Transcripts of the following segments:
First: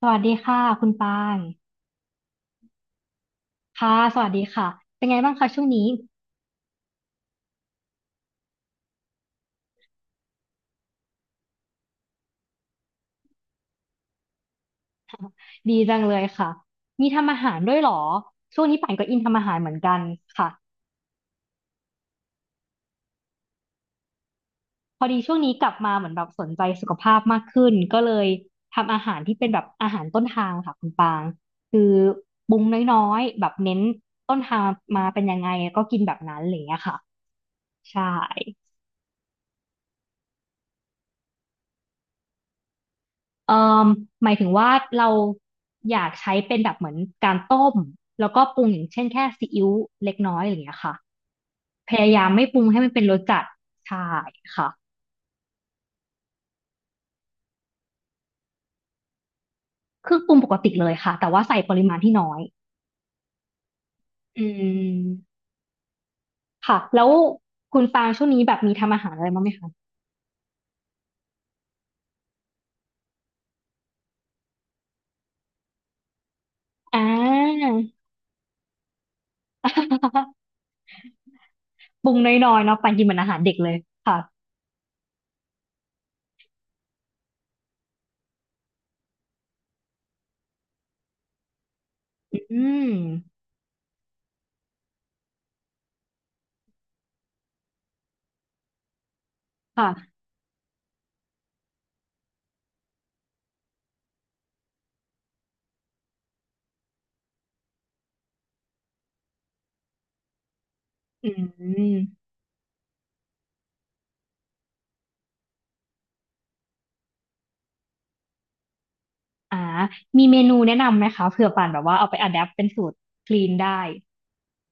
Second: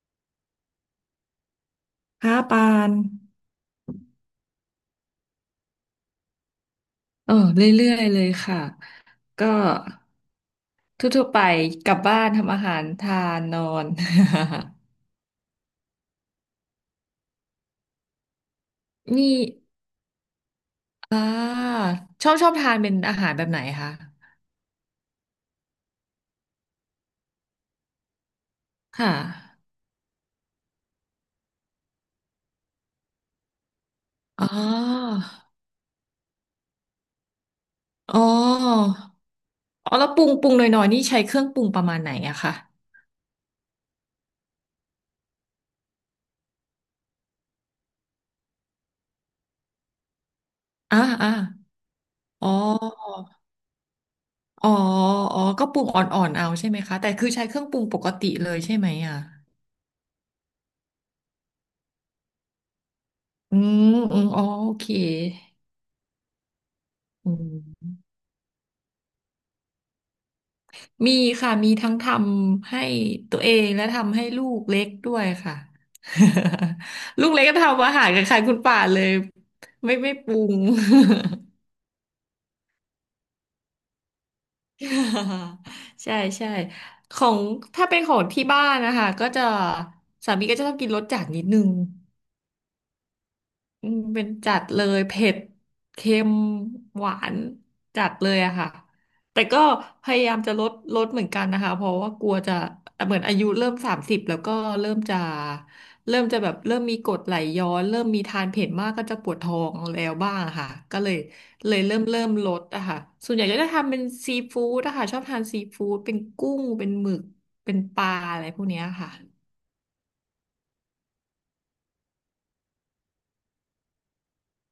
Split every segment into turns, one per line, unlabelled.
สวัสดีค่ะคุณปาง
ค่ะปาน
ค่ะสวัสดีค่ะเป็นไงบ้างคะช่วงนี้
เออเรื่อยๆเลยค่ะ ก็ทั่วๆไปกลับบ้านทำอาหารทานนอน
ดีจังเลยค่ะมีทำอาหารด้วยเหรอช่วงนี้ป่านก็ อิน
มี
ทำอาหารเหมือนกันค่ะ
อ่าชอบทานเป็นอาหารแบบไหนคะ
พอดีช่วงนี้กลับมาเหมือนแบบสนใจสุขภาพมากขึ้นก็เลยทำอา
ค่ะ
หารที่เป็นแบบอาหารต้นทางค่ะคุณปางคือปรุงน้อยๆแบบเน้นต้น
อ๋
ทางมา
อ
เป็นยังไงก็กินแบบนั้นอะไรอย่างเงี้ยค่ะใช่
อ๋ออ๋อแล้วปรุงหน่อยๆนี่ใช้เครื่องปรุงประมาณไหนอะคะ
เอ่อหมายถึงว่าเราอยากใช้เป็นแบบเหมือนการต้มแล้วก็ปรุงอย่างเช่นแค่ซีอิ๊วเล็กน้อยอะไรอย่างเงี้ยค่ะ
อ่าอ่า
พยายามไม่
อ๋อ
ปรุงให้มันเป็นรสจัดใช่
อ๋
ค่ะ
ออ๋อก็ปรุงอ่อนๆเอาใช่ไหมคะแต่คือใช้เครื่องปรุงปกติเลยใช่ไหมอะ
เครื่องปรุงปกติเลยค่ะแต่ว่าใส่ปริมาณที่น้อย
อืมอืม
อื
อ๋อโอเค
มค่ะแล้ว
อื
คุณ
ม
ปางช่วงนี้แบบมีทำอาหารอะไรบ้างไหมคะ
มีค่ะมีทั้งทำให้ตัวเองและทำให้ลูกเล็กด้วยค่ะ
อ่
ลูกเล็กก็
า
ทำอาหารกับใครคุณป่าเลยไม่ป รุง
ปรุงน้อยๆเนาะปางกินเหมือนอาหารเด็กเลยค่ะ
ใช่ใช่ของถ้าเป็นของที่บ้านนะคะก็จะสามีก็จะต้องกินรสจัดนิดนึง
อืม
อืมเป็นจัดเลยเผ็ดเค็มหวานจัดเลยอะค่ะแต่ก็พ
ค่ะ
ยายามจะลดเหมือนกันนะคะเพราะว่ากลัวจะเหมือนอายุเริ่ม30แล้วก็เริ่มจะเริ่มจะแบบเริ่มมีกรดไหลย้อนเริ่มมีทานเผ็ดมากก็จะปวดท้องแล้วบ้างอะค่ะก็เลย
อื
เลยเริ่
ม
มเริ่มลดอะค่ะส่วนใหญ่ก็จะทำเป็นซีฟู้ดอะค่ะชอบทานซีฟู้ดเป็นกุ้งเป็นหมึกเป็นปลาอะไรพวกเนี้ยค่ะ
อ่ามีเมนูแนะนำไหมคะเผื่อป่านแบบว่าเอาไปอะแดปเป็นสูตรคลีนได้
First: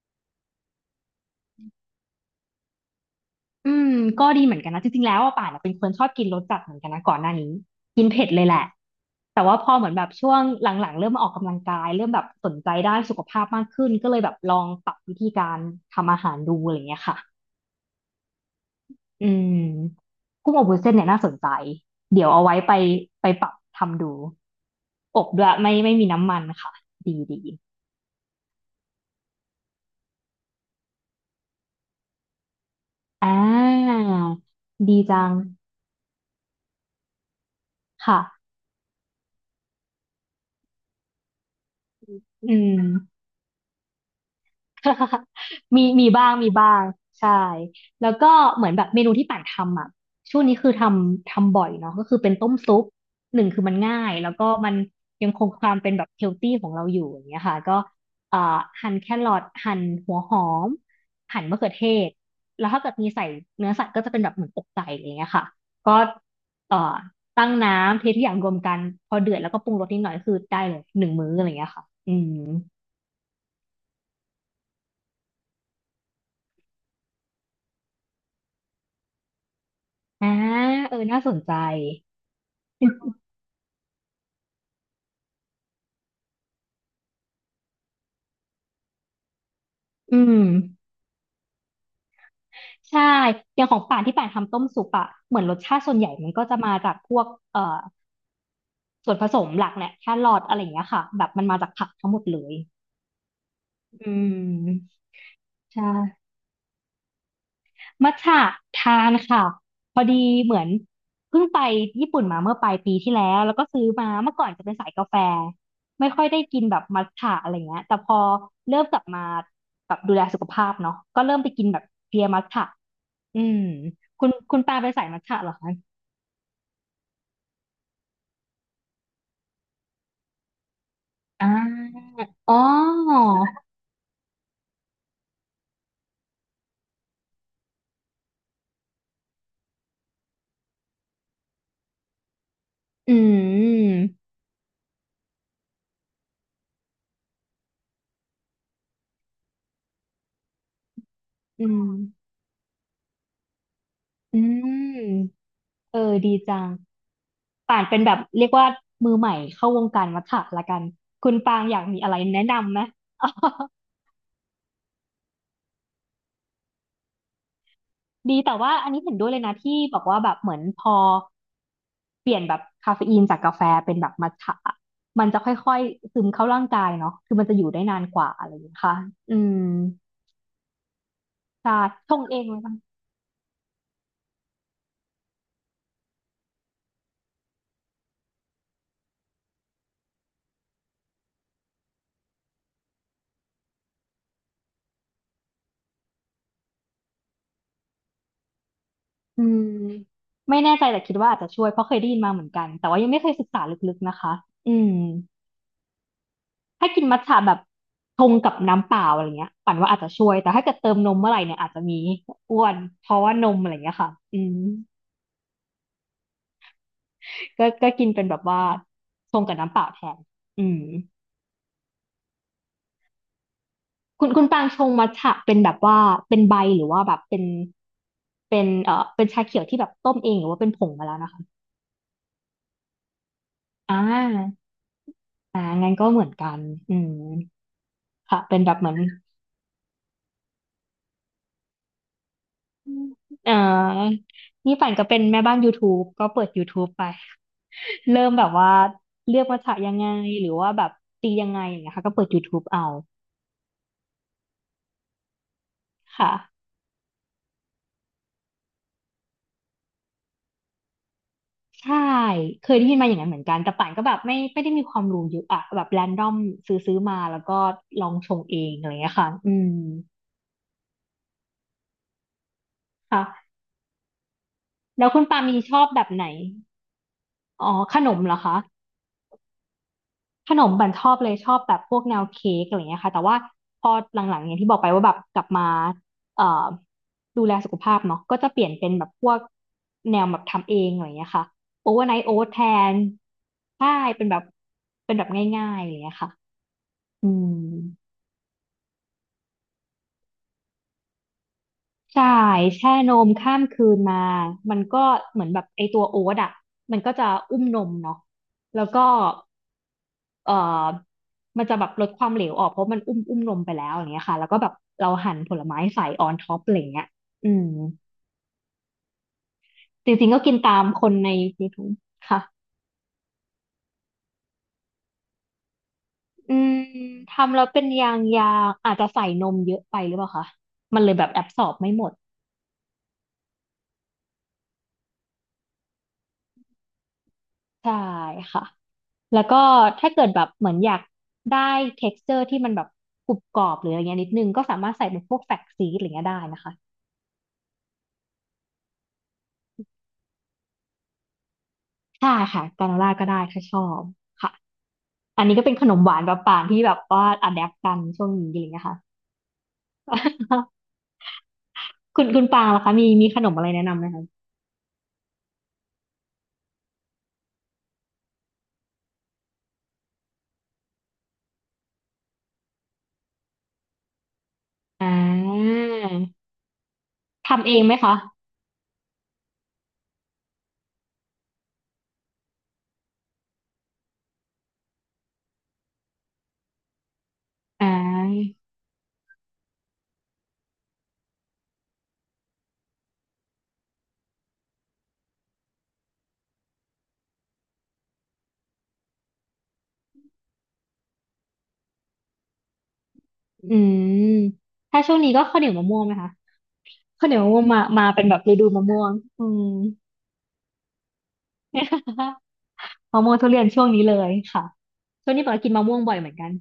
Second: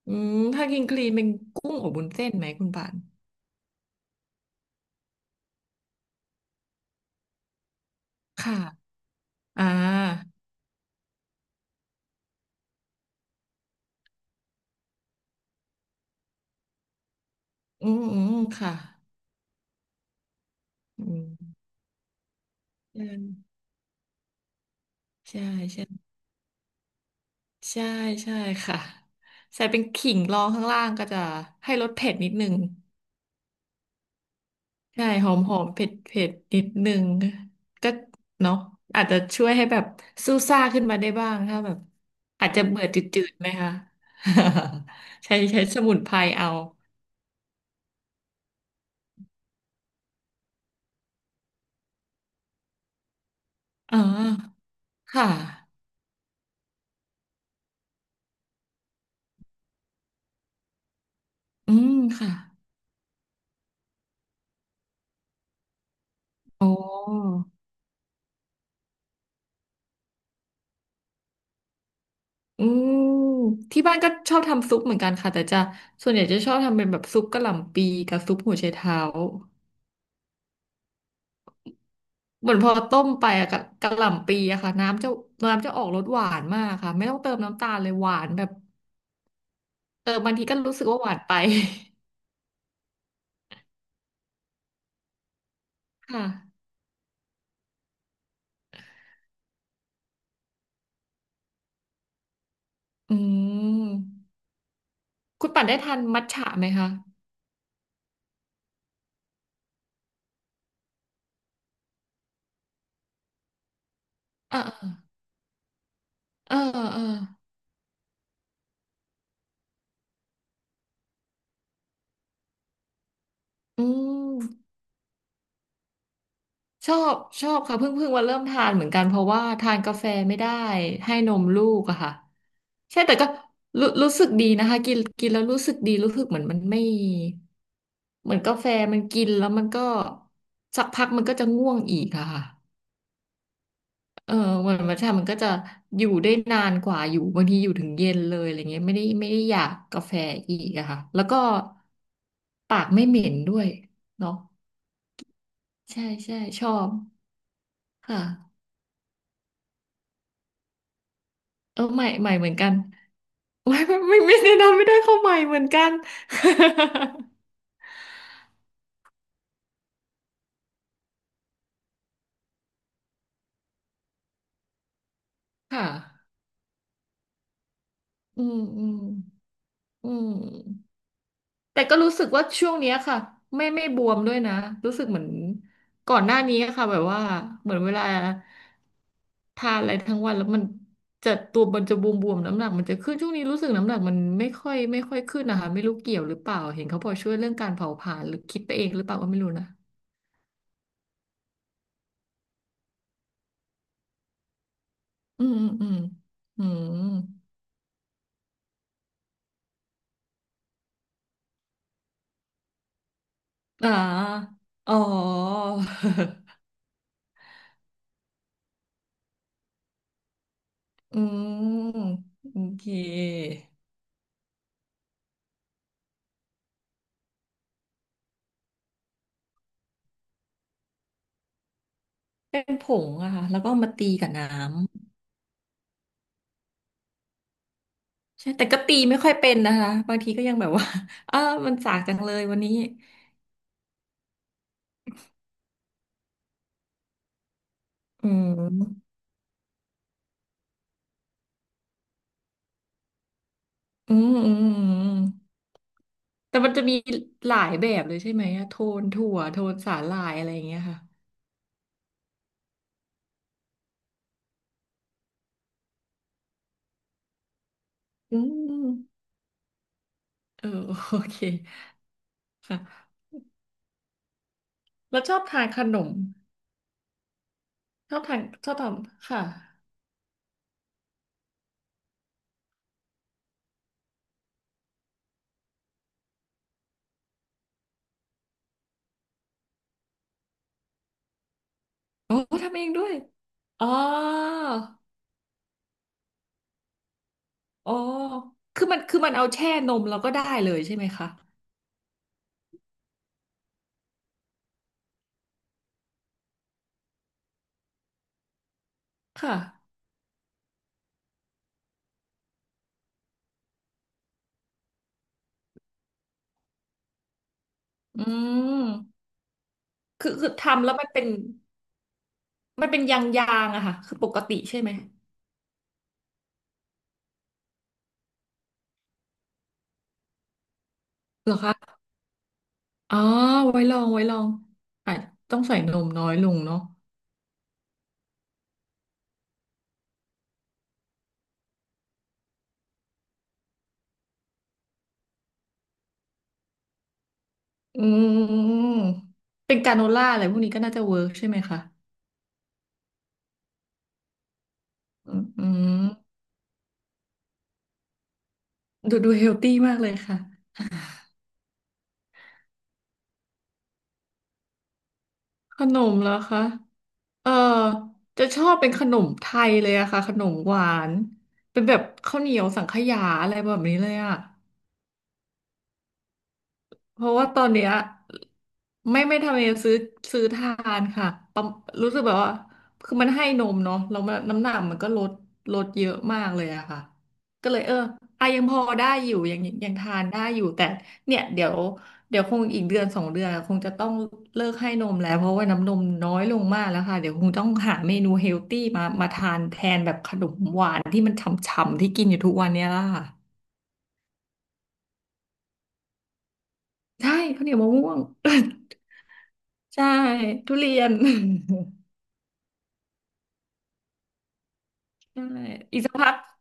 อืมถ้ากินคลีนเป็นกุ้งอบวุ้นเส้นไหมคุณปาน
อืม ก็ดีเหมือนกันนะจริงๆแล้วอะป่านอะเป็นคนชอบกินรสจัดเหมือนกันนะก่อนหน้านี้กินเผ็ดเลยแห
ค่ะ
ละ แต่ว่า
อ่า
พอเหมือนแบบช่วงหลังๆเริ่มมาออกกำลังกายเริ่มแบบสนใจด้านสุขภาพมากขึ้นก็เลยแบบลองปรับวิธีการทำอาหารดูอะไรอย่างเงี้ยค่ะ
อืมอืมค่ะ
อืมกุ้งอบวุ้นเส้นเนี่
อื
ยน่าสนใจ
ม
เดี๋ยวเอาไว้ไปไปปรับทำดูอบ
ใช่
ด้วยไม่
ใช่
มีน้ำมันค่ะดีดี
ใช่ใช่ใช่ค่ะใส่เป็นขิงรองข้างล่างก็จะให้รสเผ็ดนิดนึง
อ่าดี
ใช่
จั
หอ
ง
มหอมเผ็ดเผ็ดนิดนึงก็
ค่ะ
เนาะอาจจะช่วยให้แบบซู่ซ่าขึ้นมาได้บ้างถ้าแบบอา
อื
จจะ
ม
เบื่อจืดๆไหมคะ ใช้ส
มี
มุน
มี
ไพร
บ้าง
เอา
มีบ้างใช่ แล้วก็เหมือนแบบเมนูที่ป่านทำอ่ะช่วงนี้คือทำบ่อยเนาะก็คือเป็นต้มซุปหนึ่งคือมันง่า
อ๋อ
ยแล้วก็มันยั
ค่ะ
งคงความเป็นแบบเฮลตี้ของเราอยู่อย่างเงี้ยค่ะก็เอ่อหั่นแครอทหั่นหัวหอมหั่นมะเขือ
อื
เท
ม
ศ
ค่ะ
แล้วถ้าเกิดมีใส่เนื้อสัตว์ก็จะเป็นแบบเหมือนอกไก่อย่างเงี้ยค่ะก็
โอ้
เอ่อตั้งน้ำเททุกอย่างรวมกันพอเดือดแล้วก็ปรุงรสนิดหน่อยคือได้เลยหนึ่งมื้ออะไรเงี้ยค่ะอืม
อืมที่บ้านก็ชอบทำซุปเหมือนกันค่ะแต่จะส่วนใหญ่จะชอบทำเป็นแบบซุปกะหล่ำปีกับซุปหัวไชเท้า
อ่าเออน่าสนใจ
เหมือนพอต้มไปอะกะกะหล่ำปีอะค่ะน้ำจะออกรสหวานมากค่ะไม่ต้องเติมน้ำตาลเลยหวานแบบเออ
อื
บาง
ม
ทีก็รู้สึกว่าหวานไป
ใช่อย่างของป่านที่ป่านทำต้มซุปอะเหมือนรสชาติส่วนให ญ่
ค่ะ
มันก็จะมาจากพวกเอ่อส่วนผสมหลักแหละแครอทอะไรอย่างเงี้ยค่ะแบบมันมาจากผักทั้งหมดเลย
อื
อื
ม
ม
คุณปั่นได้
ใช่
ทานมัทฉะไหมคะ
มัทฉะทานค่ะพอดีเหมือนเพิ่งไปญี่ปุ่นมาเมื่อปลายปีที่แล้วแล้วก็ซื้อมาเมื่อก่อน
เออ
จะเป็น
เอ
สา
อ
ยกาแฟไม่ค่อยได้
เออ
กินแบบ
เอ
มั
อ
ทฉะอะไรเงี้ยแต่พอเริ่มกลับมาแบบดูแลสุขภาพเนาะก็เริ่มไปกินแบบเพลียมัทฉะอืม
อื
คุณ
ม
ปาเป็นสายมัทฉะเหรอคะ
ชอบชอบค่ะเพิ่งมาเริ่มทานเหมือนกันเพราะว่าทานกาแฟไม่ได้ให้นม
อ่
ลูกอะ
า
ค่ะ
อ๋อ
ใช่แต่ก็รู้สึกดีนะคะกินกินแล้วรู้สึกดีรู้สึกเหมือนมันไม่เหมือนกาแฟมันกินแล้วมันก็สักพักมันก็จะง่วงอีกอะค่ะ
อืม
เออมันใช่มันก็จะอยู่ได้นานกว่าอยู่บางทีอยู่ถึงเย็นเลยอะไรเงี้ยไม่ได้อยากกาแฟอีกอะค่ะแล้วก็
อืม
ปากไม่เหม็นด้วย
อื
เนาะ
มเอ
ใช่
อดี
ใช่
จั
ช
ง
อบ
ป่านเป็นแบบ
ค่ะ
เรียกว่ามือใหม่เข้าวงการวัฏฏะละกันคุณปางอ
เอ
ยา
อ
กมี
ใหม่
อะไร
ใหม่
แนะ
เหมือนกั
นำ
น
ไหม
โอ้ยไม่แนะนำไม่ได้เข้าใหม่เหมือนกัน
ดีแต่ว่าอันนี้เห็นด้วยเลยนะที่บอกว่าแบบเหมือนพอเปลี่ยนแบบคาเฟอีนจากกาแฟเป็นแบบมัทฉะอะมันจะค่อย
ค่ะ
ๆซึมเข้าร่างกายเนาะคือมันจะอยู่ได้นานกว่า
อื
อะไรอ
ม
ย่างเงี้ย
อื
ค่ะ
ม
อืม
อืม
ใช่
แต่ก็
ช
รู้
ง
สึก
เอ
ว่า
งเลย
ช่วง
ค่ะ
เนี้ยค่ะไม่บวมด้วยนะรู้สึกเหมือนก่อนหน้านี้ค่ะแบบว่าเหมือนเวลาทานอะไรทั้งวันแล้วมันจะตัวมันจะบวมๆน้ำหนักมันจะขึ้นช่วงนี้รู้สึกน้ำหนักมันไม่ค่อยขึ้นนะคะไม่รู้เกี่ยวหรือเปล่าเห็นเขาบอกช่วยเรื่องการเผาผลาญหรือคิดไปเองหรือเปล่าก็ไม่
อื
รู้
ม
นะ
ไม่แน่ใจแต่คิดว่าอาจจะช่วยเพราะเคยได้ยินมาเหมือนกันแต่ว่ายังไม่เคยศึกษาลึกๆนะคะอืม
อืมอืมอืมอื
ถ้ากิน
ม
มัทฉะแบบชงกับน้ำเปล่าอะไรเงี้ยปั่นว่าอาจจะช่วยแต่ถ้าเกิดเติมนมเมื่อไหร่เนี่ยอาจจะมีอ้วนเพราะว่านมอะไร
อ่า
เงี้ยค่ะอืม
อ๋อ
ก็ก็กินเป็นแบบว่าชงกับน้ำเปล่าแทนอืม
อืมโอเค
คุณปางชงมัทฉะเป็นแบบว่าเป็นใบหรือว่าแบบเป็นเป็นเป็นชาเขียวที่แบบต้มเองหรือว่าเป็นผงมาแล้วนะคะ
เป็นผงอะค่ะแล้วก็เอามา
อ่
ตีกับน้
าอ่างั้นก็เหมือนกันอืมค่ะ
ำใช่
เป็น
แต่
แบบ
ก็
เหมือ
ตี
น
ไม่ค่อยเป็นนะคะบางทีก็ยังแบบว่า อ้ามันสากจังเลยวันนี้
เอ่อนี่ปั่นก็เป็นแม่บ้าน YouTube ก็เปิด YouTube ไป เริ่
อื
มแบบว่า
ม
เลือกภาษายังไงหรือว่าแบบตียังไงอย่างเงี้ยค่ะก็เปิด YouTube เอา
อืมอืมอืม
ค่ะ
แต่มันจะมีหลายแบบเลยใช่ไหมอะโทนถั่วโทนสาหร่ายอะไรอย่างเงี้ยค่ะ
ใช่เคยได้ยินมาอย่างนั้นเหมือนกันแต่ป่านก็แบบไม่ไม่ได้มีความรู้เยอะอะแบบแรนดอมซื้อมาแล้วก็ลองช
อื
งเองอะไรอย่างเงี้ย
ม
ค่ะอืม
เออโอเคค่ะ
ค่ะแล้ว
แล้
คุ
ว
ณ
ชอ
ปา
บ
มี
ทาน
ช
ข
อบ
น
แบบ
ม
ไหนอ๋อขน
ช
ม
อบ
เหรอ
ทาน
คะ
ชอบทำค่ะ
ขนมบั่นชอบเลยชอบแบบพวกแนวเค้กอะไรเงี้ยค่ะแต่ว่าพอหลังๆอย่างที่บอกไปว่าแบบกลับมาเอ่อดูแลสุขภาพเนาะก็จะเปลี่ยนเป็นแบบพวกแนวแบบทำเองอะไรเงี้ยค่ะโอเวอร์ไนท์โอ๊
โอ้
ตแท
ทำเอง
น
ด้วยอ๋
ใช่
อ
เป็นแบบเป็นแบบง่ายๆอะไรเงี้ยค่ะอืม
อ๋อคือมันเอาแช่นมแล้วก็ได้เลยใช่ไหมคะ
ใช่แช่นมข้ามคืนมามันก็เหมือนแบบไอตัวโอ๊ตอ่ะมันก็จะอุ้มนมเนาะแล้วก็
ค่ะ
เอ่อมันจะแบบลดความเหลวออกเพราะมันอุ้มนมไปแล้วอย่างเงี้ยค่ะแล้วก็แบบเราหั่นผลไม้ใส่ออนท็อปอะไรเงี้ยอืม
อืม
จริ
คื
ง
อ
ๆก็
คื
กิ
อ
นตาม
ทำแล้ว
ค
มัน
น
เป็น
ใน YouTube ค่ะ
มันเป็นยางยางอะค่ะ คือปกติใช่ไหม
อืมทำแล้วเป็นยางยางอาจจะใส่นมเยอะไปหรือเปล่าคะมันเลยแบบแอบ
เหรอ
สอบไม่
คะ
หมด
อ๋อ ไว้ลองอ่ะต้องใส่นมน้อยลงเนาะ
ใช่ค่ะแล้วก็ถ้าเกิดแบบเหมือนอยากได้ texture ที่มันแบบกรุบกรอบหรืออะไรเงี้ยนิดนึงก็สามารถใส่เป็นพวกแฟกซีดอะไรเงี้ยได้นะคะ
อืม เป็นกราโนล่าอะไรพวกนี้ก็น่าจะเวิร์กใช่ไหมคะ
ใช่ค่ะกราโนล่าก็ได้ถ้าชอบค่ะ
อ
อันนี้ก็
ื
เป็นขนมหวาน
ม
แบบป่างที่แบบว่าอะแดปกันช่วงนี้อะไรอย่างเงี้ยค่ะ
ดูเฮลตี้มากเลยค่ะ
คุณปางล่ะคะมีขนมอะไรแนะนำไหมคะ
ขนมเหรอคะ เออ จะชอบเป็นขนมไทยเลยอะค่ะขนมหวาน เป็นแบบข้าวเหนียวสังขยาอะไรแบบนี้เลยอะ
อ่า
เพราะว่าตอ
ทำ
น
เอง
เนี้
ไห
ย
มคะ
ไม่ไม่ทำเองซื้อทานค่ะประรู้สึกแบบว่าคือมันให้นมเนาะแล้วมันน้ำหนักมันก็ลดเยอะมากเลยอะค่ะก็เลย
อ่
เอออ่ะ
า
ยังพอได้อยู่ยังทานได้อยู่ แต่เนี่ยเดี๋ยวคงอีกเดือนสองเดือนคงจะต้องเลิกให้นมแล้วเพราะว่าน้ำนมน้อยลงมากแล้วค่ะ เดี๋ยวคงต้องหาเมนูเฮลตี้มาทานแทนแบบขนมหวานที่มันฉ่ำๆที่กินอยู่ทุกวันเนี้ยล่ะค่ะ
อืมถ้าช่วงนี้ก็ข้าวเหนียวมะม่วงไหมคะข้าวเห
ใช่
นียวมะม่ว
ข้า
ง
วเหนีย
มา
วมะ
มา
ม่วง
เป็นแบบฤดูมะม่ วงอืม
ใช่ทุเรียน
มะม่วงทุเรียนช่วงนี้เลยค่ะช่ว ง
ใช่
นี้ปางกติกินมะม่
อี
วง
กสั
บ่
ก
อยเห
พั
มือ
ก
นกัน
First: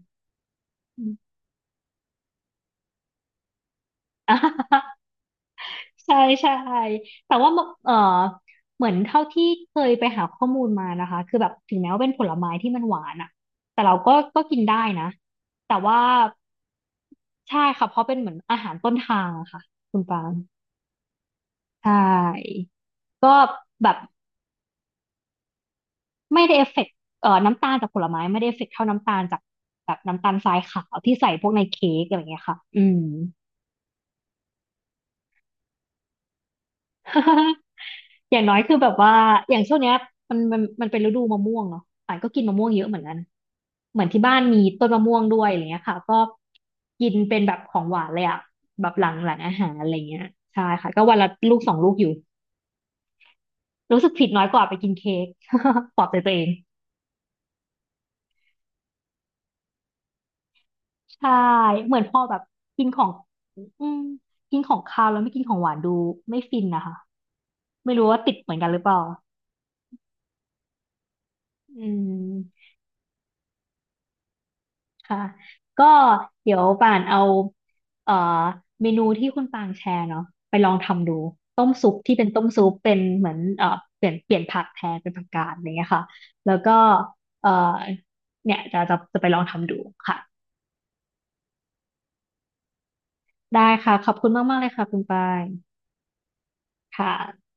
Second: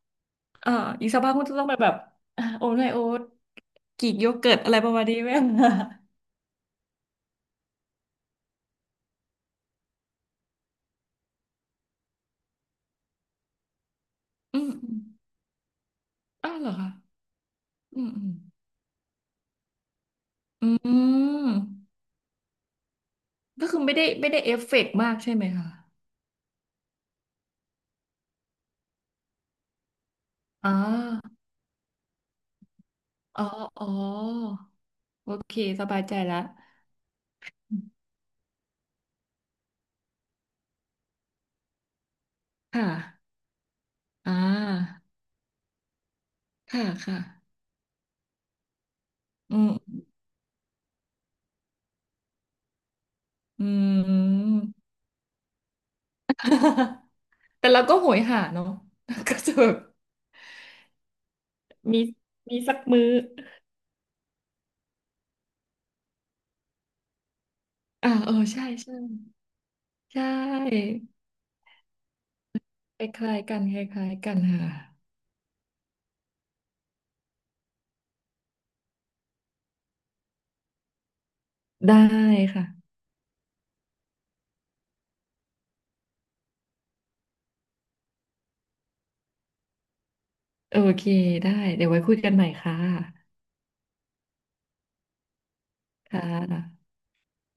เอ่อ
อื
อีกสัก
ม
พักคุณจะต้องไปแบบอ่ะโอ๊ตไงโอ๊ตกรีกโยเกิร์ตอะไรประมาณนี้ไหม
ใช่ ใช่แต่ว่าเออเหมือนเท่าที่เคยไปหาข้อมูลมานะคะคือแบบถึงแม้ว่าเป็นผลไม้ที่มันหวานอ่ะแต่เราก็กิ
อื
น
ม
ได้
อม
นะแต่ว่า
อ้าวเหรอคะ
ใช่ค่ะเพ
อื
ราะ
ม
เป็น
อื
เหมือ
ม
นอาหารต้นทางอะค่ะคุณปาง
อื
ใช
ม
่ก็
ก็คือ
แบ
ไม่
บ
ได้ไม่ได้เอฟเฟกต์มากใช่ไหมคะ
ไม่ได้เอฟเฟกต์น้ำตาลจากผลไม้ไม่ได้เอฟเฟกต์เท่าน้ำตาลจากแบบน้ำตาลทราย
อ๋อ
ขาวที่ใส่พวกในเค้กอะไรอย่างเงี้ยค่ะอืม
อ๋ออ๋อโอเคสบายใจแล้ว
อย่างน้อยคือแบบว่าอย่างช่วงเนี้ยมันเป็นฤดูมะม่วงเนาะป่านก็กินมะม่วงเย
ค่ะ
อะเหมือนกันเหมือนที่
อ่
บ้านมีต้น
า
มะม่วงด้วยอะไรเงี้ยค่ะก็
ค่ะ
กิน
ค่ะ
เป็นแบบของหวานเลยอะแบบหลังอา
อื
หารอะไร
ม
เงี้ยใช่ค่ะก็วันละลูกสองลูกอยู่
อื
รู้สึก
ม
ผิดน้อยกว่าไปกินเค้ก ปลอบใจตัวเอง
แต่เราก็โหยหาเนาะ ก็จะแบบ
ใช่เหมื
มี
อนพอแบบ
มีสัก
กินข
มื้
อ
อ
งอืมกินของคาวแล้วไม่กินของหวานดูไม่ฟินนะคะไม่รู้
อ่า
ว่า
เอ
ติ
อ
ดเหมือน
ใช่
กันหรือเป
ใช่
ล่า
ใช่
อืม
คล้ายๆกันคล้ายๆกันค่ะ
ค่ะ ก็เดี๋ยวป่านเอาเอ่อเมนูที่คุณปางแชร์เนาะไปลองทำดูต้มซุป
ได้
ที่เป็นต้มซุ
ค่ะ
ปเป็นเหมือนเปลี่ยนผักแทนเป็นผักกาดอะไรเงี้ยค่ะแล้วก็เอ่อเนี่ยจะไปลองทำดูค่ะ
โอเคได้เดี๋ยวไว้คุยกันใหม่ค่ะ
ได้ค่ะขอบคุณมากๆเลยค่ะคุณปาง
ค่ะ
ค่ะ